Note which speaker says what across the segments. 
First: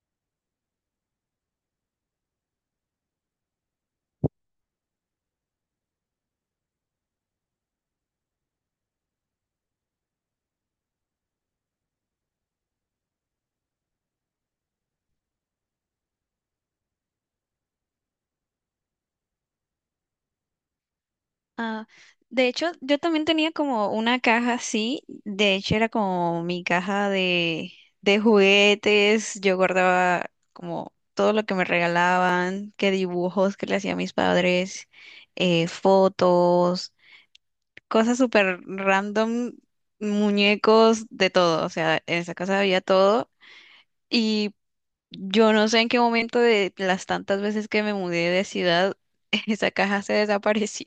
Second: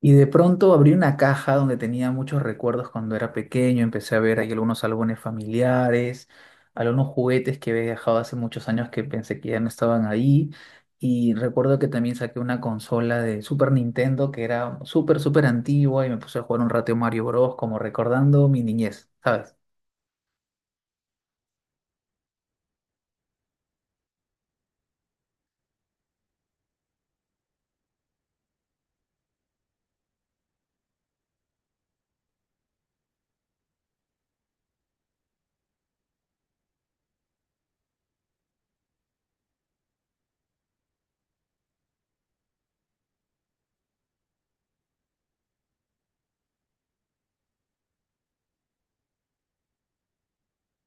Speaker 1: Y de pronto abrí una caja donde tenía muchos recuerdos cuando era pequeño, empecé a ver ahí algunos álbumes familiares, algunos juguetes que había dejado hace muchos años que pensé que ya no estaban ahí. Y recuerdo que también saqué una consola de Super Nintendo que era súper antigua y me puse a jugar un rato Mario Bros. Como recordando mi niñez, ¿sabes?
Speaker 2: Ah, de hecho, yo también tenía como una caja así, de hecho era como mi caja de juguetes, yo guardaba como todo lo que me regalaban, que dibujos que le hacía mis padres, fotos, cosas súper random, muñecos, de todo, o sea, en esa casa había todo y yo no sé en qué momento de las tantas veces que me mudé de ciudad, esa caja se desapareció.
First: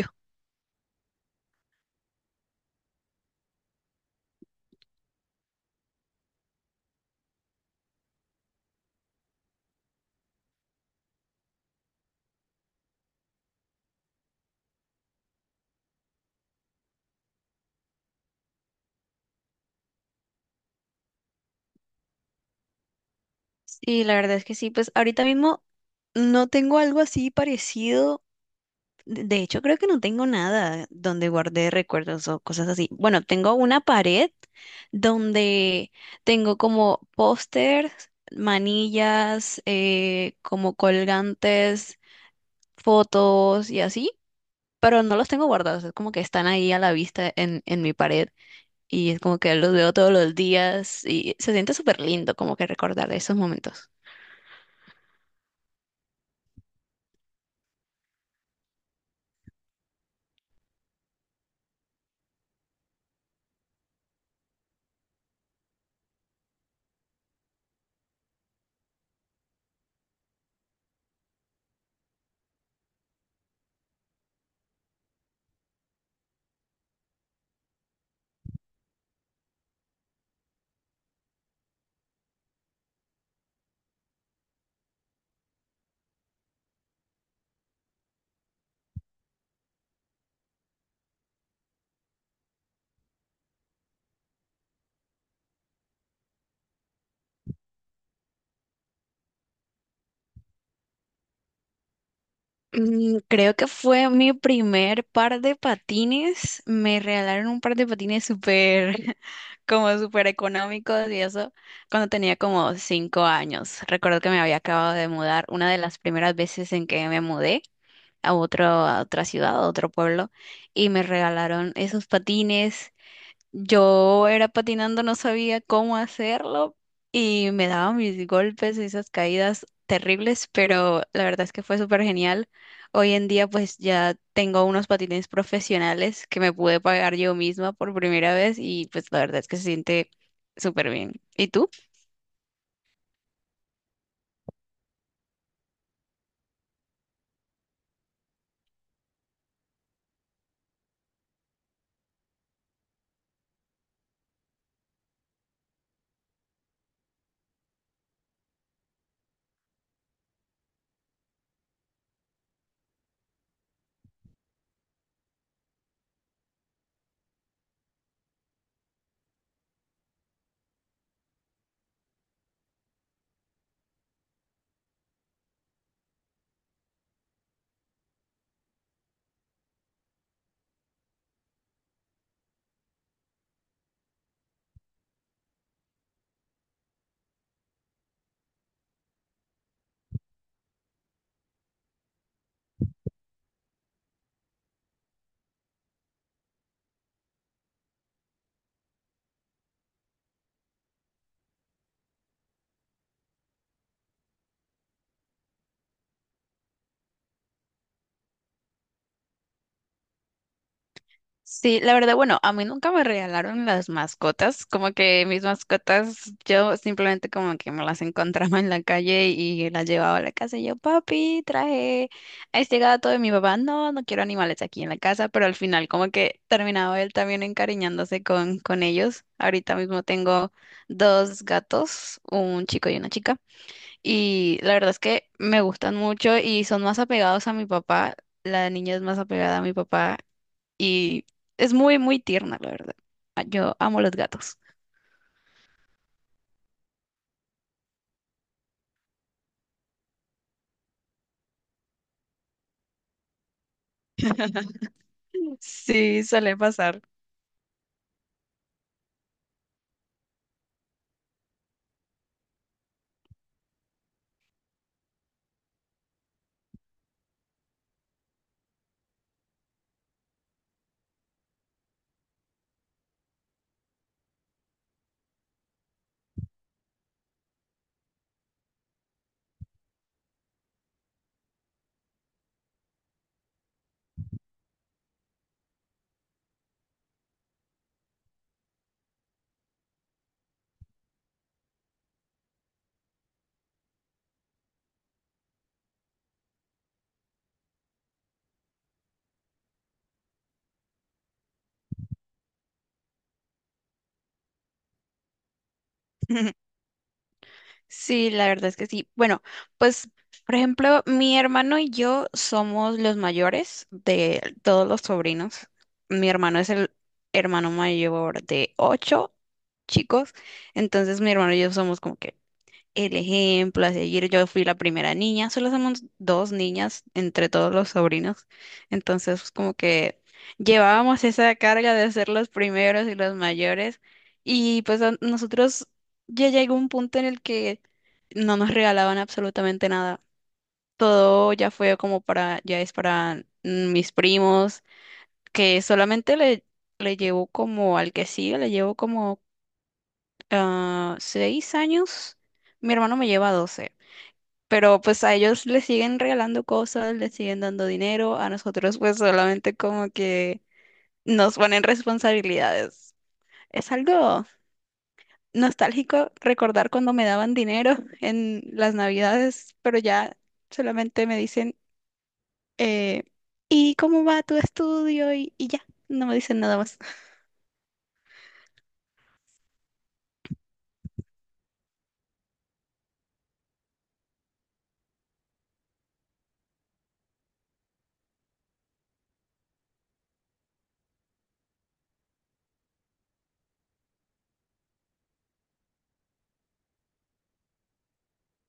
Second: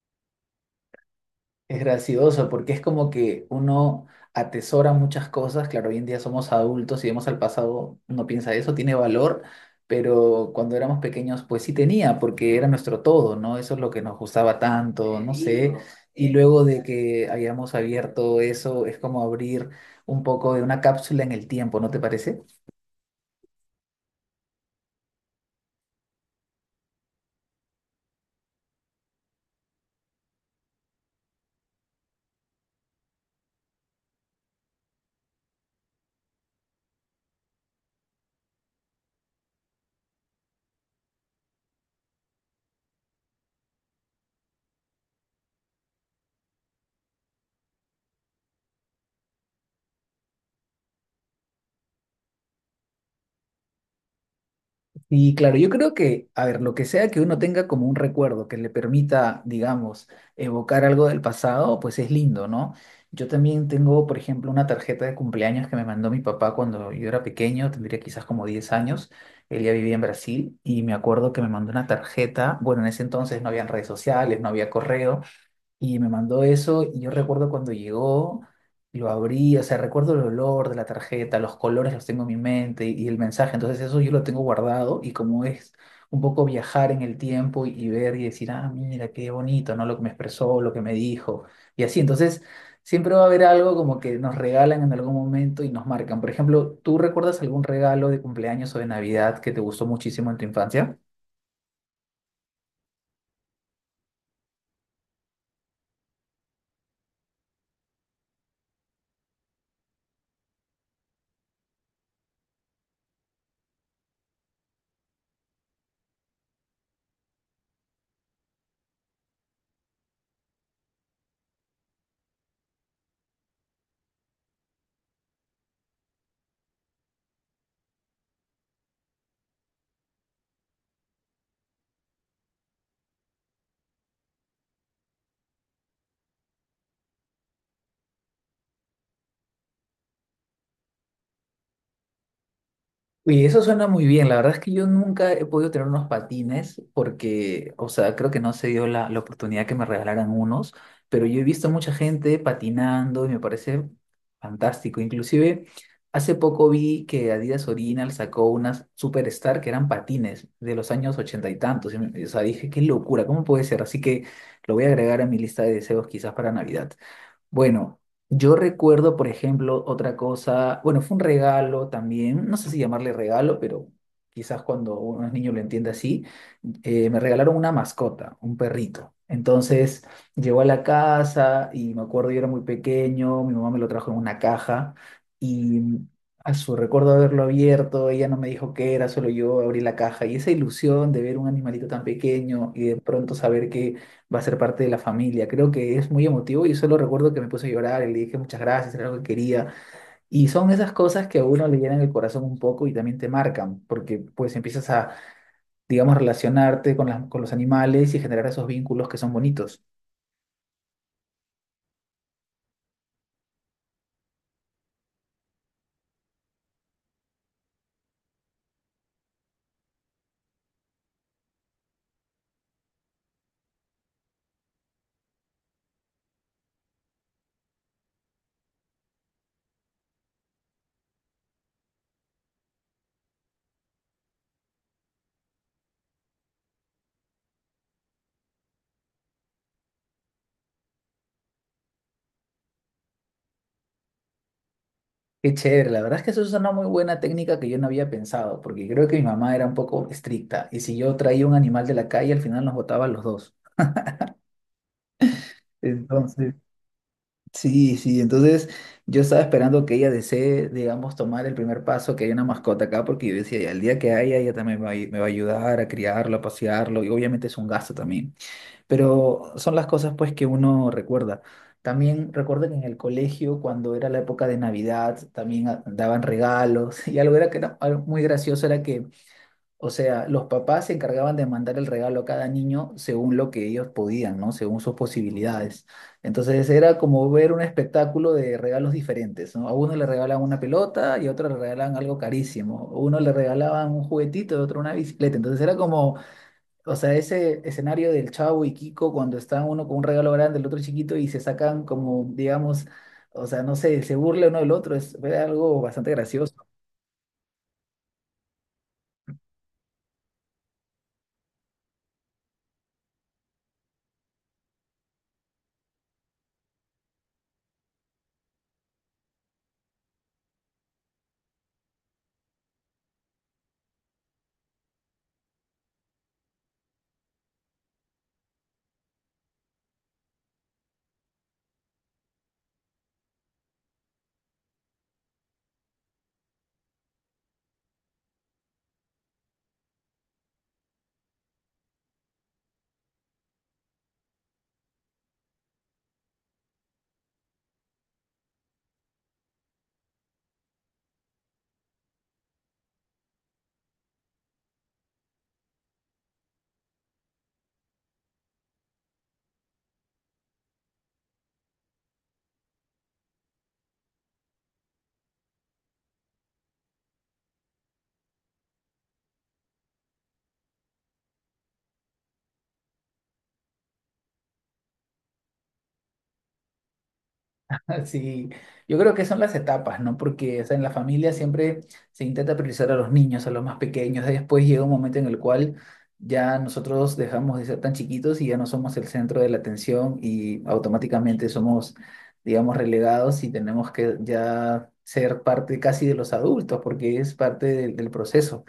Speaker 1: Es gracioso porque es como que uno atesora muchas cosas. Claro, hoy en día somos adultos y vemos al pasado, uno piensa eso, tiene valor, pero cuando éramos pequeños, pues sí tenía, porque era nuestro todo, ¿no? Eso es lo que nos gustaba tanto, no sé. Y luego de que hayamos abierto eso, es como abrir un poco de una cápsula en el tiempo, ¿no te parece?
Speaker 2: Sí, la verdad es que sí. Pues ahorita mismo no tengo algo así parecido. De hecho, creo que no tengo nada donde guardé recuerdos o cosas así. Bueno, tengo una pared donde tengo como pósters, manillas, como colgantes, fotos y así, pero no los tengo guardados. Es como que están ahí a la vista en mi pared y es como que los veo todos los días y se siente súper lindo como que recordar esos momentos.
Speaker 1: Y claro, yo creo que, a ver, lo que sea que uno tenga como un recuerdo que le permita, digamos, evocar algo del pasado, pues es lindo, ¿no? Yo también tengo, por ejemplo, una tarjeta de cumpleaños que me mandó mi papá cuando yo era pequeño, tendría quizás como 10 años. Él ya vivía en Brasil y me acuerdo que me mandó una tarjeta, bueno, en ese entonces no habían redes sociales, no había correo, y me mandó eso y yo recuerdo cuando llegó, lo abrí, o sea, recuerdo el olor de la tarjeta, los colores los tengo en mi mente y el mensaje, entonces eso yo lo tengo guardado y como es un poco viajar en el tiempo y ver y decir, ah, mira, qué bonito, ¿no? Lo que me expresó, lo que me dijo y así, entonces siempre va a haber algo como que nos regalan en algún momento y nos marcan. Por ejemplo, ¿tú recuerdas algún regalo de cumpleaños o de Navidad que te gustó muchísimo en tu infancia?
Speaker 2: Creo que fue mi primer par de patines. Me regalaron un par de patines súper, como súper económicos y eso cuando tenía como 5 años. Recuerdo que me había acabado de mudar, una de las primeras veces en que me mudé. A otra ciudad, a otro pueblo, y me regalaron esos patines, yo era patinando, no sabía cómo hacerlo y me daba mis golpes y esas caídas terribles, pero la verdad es que fue súper genial. Hoy en día pues ya tengo unos patines profesionales que me pude pagar yo misma por primera vez y pues la verdad es que se siente súper bien. ¿Y tú?
Speaker 1: Uy, eso suena muy bien. La verdad es que yo nunca he podido tener unos patines porque, o sea, creo que no se dio la oportunidad que me regalaran unos, pero yo he visto mucha gente patinando y me parece fantástico. Inclusive, hace poco vi que Adidas Original sacó unas Superstar que eran patines de los años ochenta y tantos. O sea, dije, qué locura, ¿cómo puede ser? Así que lo voy a agregar a mi lista de deseos quizás para Navidad. Bueno, yo recuerdo, por ejemplo, otra cosa, bueno, fue un regalo también, no sé si llamarle regalo, pero quizás cuando uno es niño lo entiende así, me regalaron una mascota, un perrito. Entonces llegó a la casa y me acuerdo, yo era muy pequeño, mi mamá me lo trajo en una caja y a su recuerdo haberlo abierto, ella no me dijo qué era, solo yo abrí la caja y esa ilusión de ver un animalito tan pequeño y de pronto saber que va a ser parte de la familia. Creo que es muy emotivo y solo recuerdo que me puse a llorar y le dije muchas gracias, era algo que quería. Y son esas cosas que a uno le llenan el corazón un poco y también te marcan, porque pues empiezas a, digamos, relacionarte con con los animales y generar esos vínculos que son bonitos.
Speaker 2: Sí, la verdad, bueno, a mí nunca me regalaron las mascotas, como que mis mascotas, yo simplemente como que me las encontraba en la calle y las llevaba a la casa y yo, papi, traje a este gato de mi papá, no, no quiero animales aquí en la casa, pero al final como que terminaba él también encariñándose con ellos. Ahorita mismo tengo dos gatos, un chico y una chica, y la verdad es que me gustan mucho y son más apegados a mi papá. La niña es más apegada a mi papá y es muy, muy tierna, la verdad. Ah, yo amo los gatos.
Speaker 1: Qué chévere, la verdad es que eso es una muy buena técnica que yo no había pensado, porque creo que mi mamá era un poco estricta y si yo traía un animal de la calle, al final nos botaba a los dos.
Speaker 2: Sí,
Speaker 1: Entonces,
Speaker 2: suele pasar.
Speaker 1: sí, sí, entonces yo estaba esperando que ella desee, digamos, tomar el primer paso, que haya una mascota acá, porque yo decía, ya el día que haya, ella también me va a ayudar a criarlo, a pasearlo, y obviamente es un gasto también, pero son las cosas pues que uno recuerda. También recuerdo que en el colegio, cuando era la época de Navidad, también daban regalos, y algo muy gracioso era que, o sea, los papás se encargaban de mandar el regalo a cada niño según lo que ellos podían, ¿no? Según sus posibilidades. Entonces era como ver un espectáculo de regalos diferentes, ¿no? A uno le regalaban una pelota y a otro le regalaban algo carísimo. A uno le regalaban un juguetito, a otro una bicicleta. Entonces era como, o sea, ese escenario del Chavo y Kiko cuando está uno con un regalo grande, el otro chiquito y se sacan como, digamos, o sea, no sé, se burla uno del otro. Fue algo bastante gracioso.
Speaker 2: Sí, la verdad es que sí. Bueno, pues, por ejemplo, mi hermano y yo somos los mayores de todos los sobrinos. Mi hermano es el hermano mayor de ocho chicos. Entonces, mi hermano y yo somos como que el ejemplo a seguir. Yo fui la primera niña, solo somos dos niñas entre todos los sobrinos. Entonces, pues, como que llevábamos esa carga de ser los primeros y los mayores. Y pues a nosotros ya llegó un punto en el que no nos regalaban absolutamente nada. Todo ya fue como para, ya es para mis primos, que solamente le llevo como al que sigue, le llevo como 6 años. Mi hermano me lleva 12. Pero pues a ellos les siguen regalando cosas, les siguen dando dinero, a nosotros pues solamente como que nos ponen responsabilidades. Es algo nostálgico recordar cuando me daban dinero en las navidades, pero ya solamente me dicen, eh, ¿y cómo va tu estudio? Y ya, no me dicen nada más.
Speaker 1: Sí, yo creo que son las etapas, ¿no? Porque, o sea, en la familia siempre se intenta priorizar a los niños, a los más pequeños. Después llega un momento en el cual ya nosotros dejamos de ser tan chiquitos y ya no somos el centro de la atención y automáticamente somos, digamos, relegados y tenemos que ya ser parte casi de los adultos porque es parte del proceso.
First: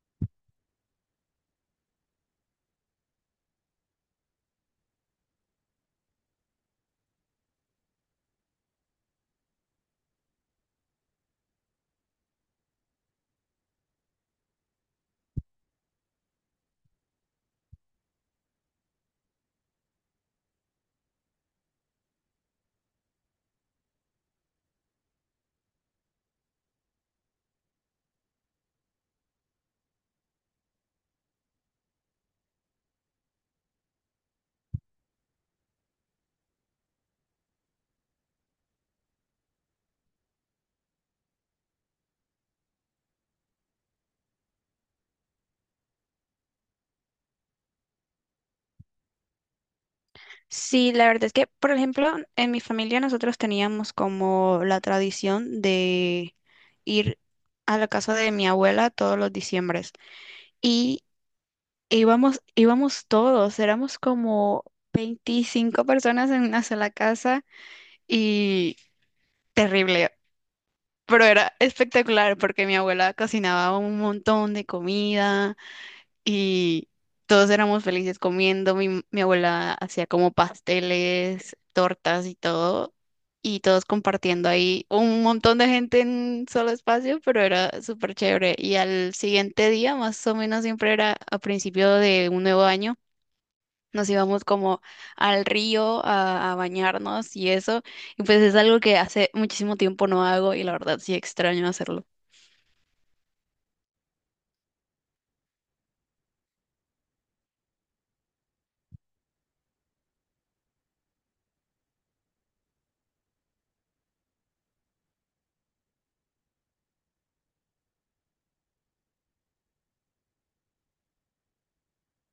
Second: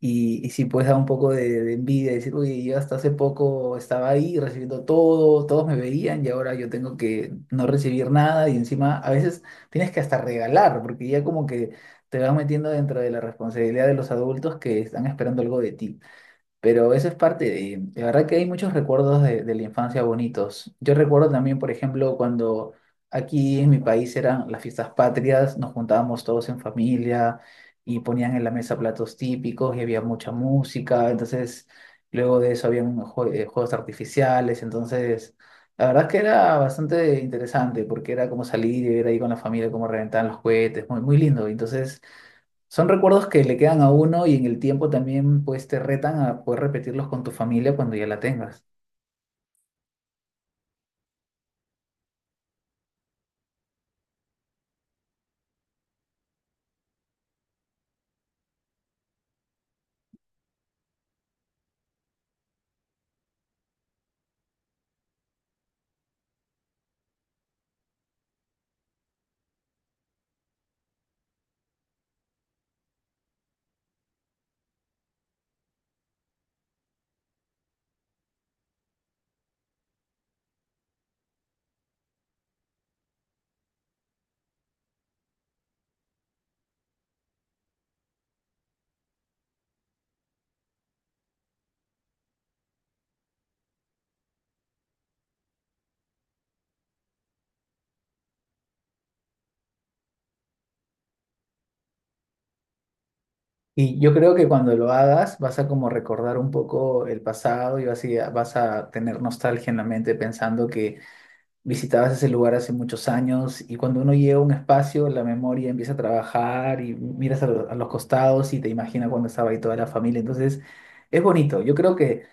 Speaker 1: Y sí, pues da un poco de envidia, decir, uy, yo hasta hace poco estaba ahí recibiendo todo, todos me veían y ahora yo tengo que no recibir nada y encima a veces tienes que hasta regalar, porque ya como que te vas metiendo dentro de la responsabilidad de los adultos que están esperando algo de ti. Pero eso es parte de verdad que hay muchos recuerdos de la infancia bonitos. Yo recuerdo también, por ejemplo, cuando aquí en mi país eran las fiestas patrias, nos juntábamos todos en familia y ponían en la mesa platos típicos y había mucha música. Entonces, luego de eso habían juegos artificiales. Entonces, la verdad es que era bastante interesante porque era como salir y ver ahí con la familia cómo reventaban los cohetes, muy, muy lindo. Entonces... Son recuerdos que le quedan a uno y en el tiempo también pues te retan a poder repetirlos con tu familia cuando ya la tengas.
Speaker 2: Sí, la verdad es que, por ejemplo, en mi familia nosotros teníamos como la tradición de ir a la casa de mi abuela todos los diciembre. Y íbamos todos, éramos como 25 personas en una sola casa y terrible, pero era espectacular porque mi abuela cocinaba un montón de comida y todos éramos felices comiendo, mi abuela hacía como pasteles, tortas y todo. Y todos compartiendo ahí un montón de gente en un solo espacio, pero era súper chévere. Y al siguiente día, más o menos siempre era a principio de un nuevo año, nos íbamos como al río a bañarnos y eso. Y pues es algo que hace muchísimo tiempo no hago y la verdad sí extraño hacerlo.
Speaker 1: Y yo creo que cuando lo hagas vas a como recordar un poco el pasado y vas a tener nostalgia en la mente pensando que visitabas ese lugar hace muchos años y cuando uno llega a un espacio la memoria empieza a trabajar y miras a los costados y te imaginas cuando estaba ahí toda la familia. Entonces es bonito. Yo creo que...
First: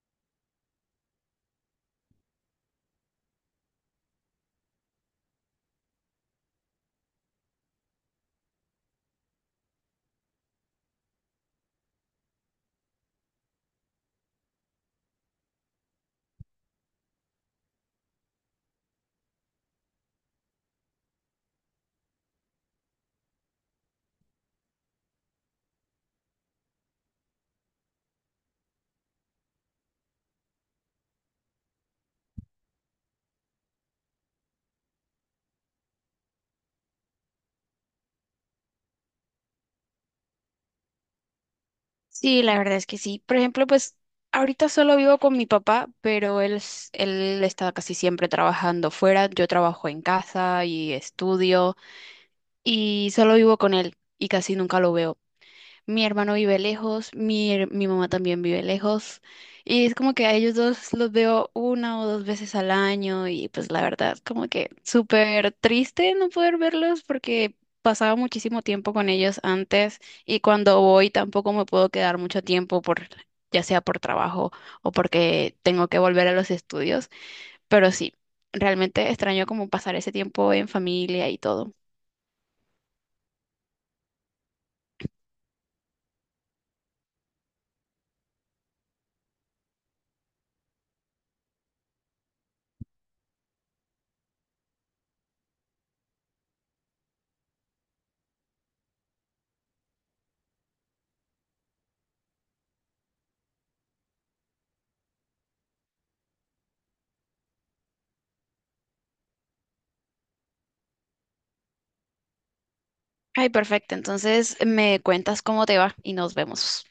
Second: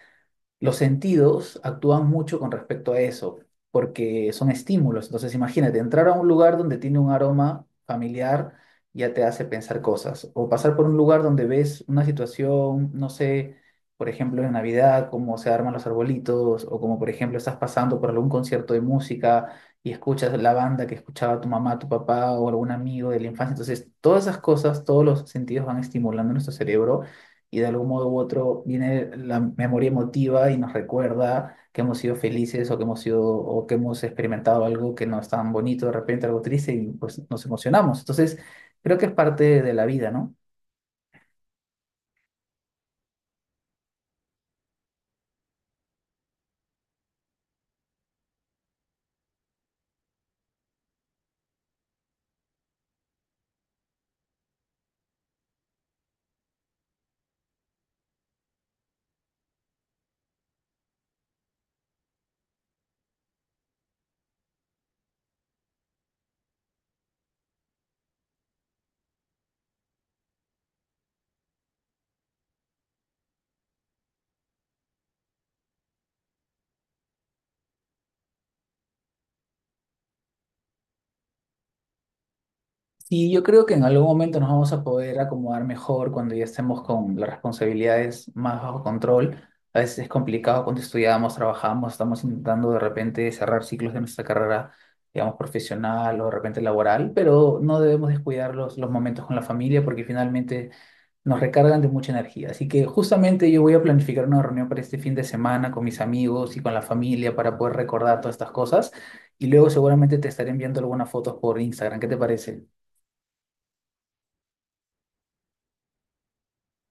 Speaker 1: Los sentidos actúan mucho con respecto a eso, porque son estímulos. Entonces, imagínate, entrar a un lugar donde tiene un aroma familiar ya te hace pensar cosas, o pasar por un lugar donde ves una situación, no sé, por ejemplo, en Navidad, cómo se arman los arbolitos, o como por ejemplo estás pasando por algún concierto de música y escuchas la banda que escuchaba tu mamá, tu papá o algún amigo de la infancia. Entonces, todas esas cosas, todos los sentidos van estimulando nuestro cerebro y de algún modo u otro viene la memoria emotiva y nos recuerda que hemos sido felices o que hemos experimentado algo que no es tan bonito, de repente algo triste y pues nos emocionamos. Entonces, creo que es parte de la vida, ¿no?
Speaker 2: Sí, la verdad es que sí. Por ejemplo, pues ahorita solo vivo con mi papá, pero él está casi siempre trabajando fuera. Yo trabajo en casa y estudio y solo vivo con él y casi nunca lo veo. Mi hermano vive lejos, mi mamá también vive lejos. Y es como que a ellos dos los veo una o dos veces al año y pues la verdad, como que súper triste no poder verlos porque pasaba muchísimo tiempo con ellos antes y cuando voy tampoco me puedo quedar mucho tiempo por, ya sea por trabajo o porque tengo que volver a los estudios. Pero sí, realmente extraño como pasar ese tiempo en familia y todo.
Speaker 1: Y yo creo que en algún momento nos vamos a poder acomodar mejor cuando ya estemos con las responsabilidades más bajo control. A veces es complicado cuando estudiamos, trabajamos, estamos intentando de repente cerrar ciclos de nuestra carrera, digamos, profesional o de repente laboral, pero no debemos descuidar los momentos con la familia porque finalmente nos recargan de mucha energía. Así que justamente yo voy a planificar una reunión para este fin de semana con mis amigos y con la familia para poder recordar todas estas cosas y luego seguramente te estaré enviando algunas fotos por Instagram. ¿Qué te parece?
Speaker 2: Ay, perfecto. Entonces me cuentas cómo te va y nos vemos.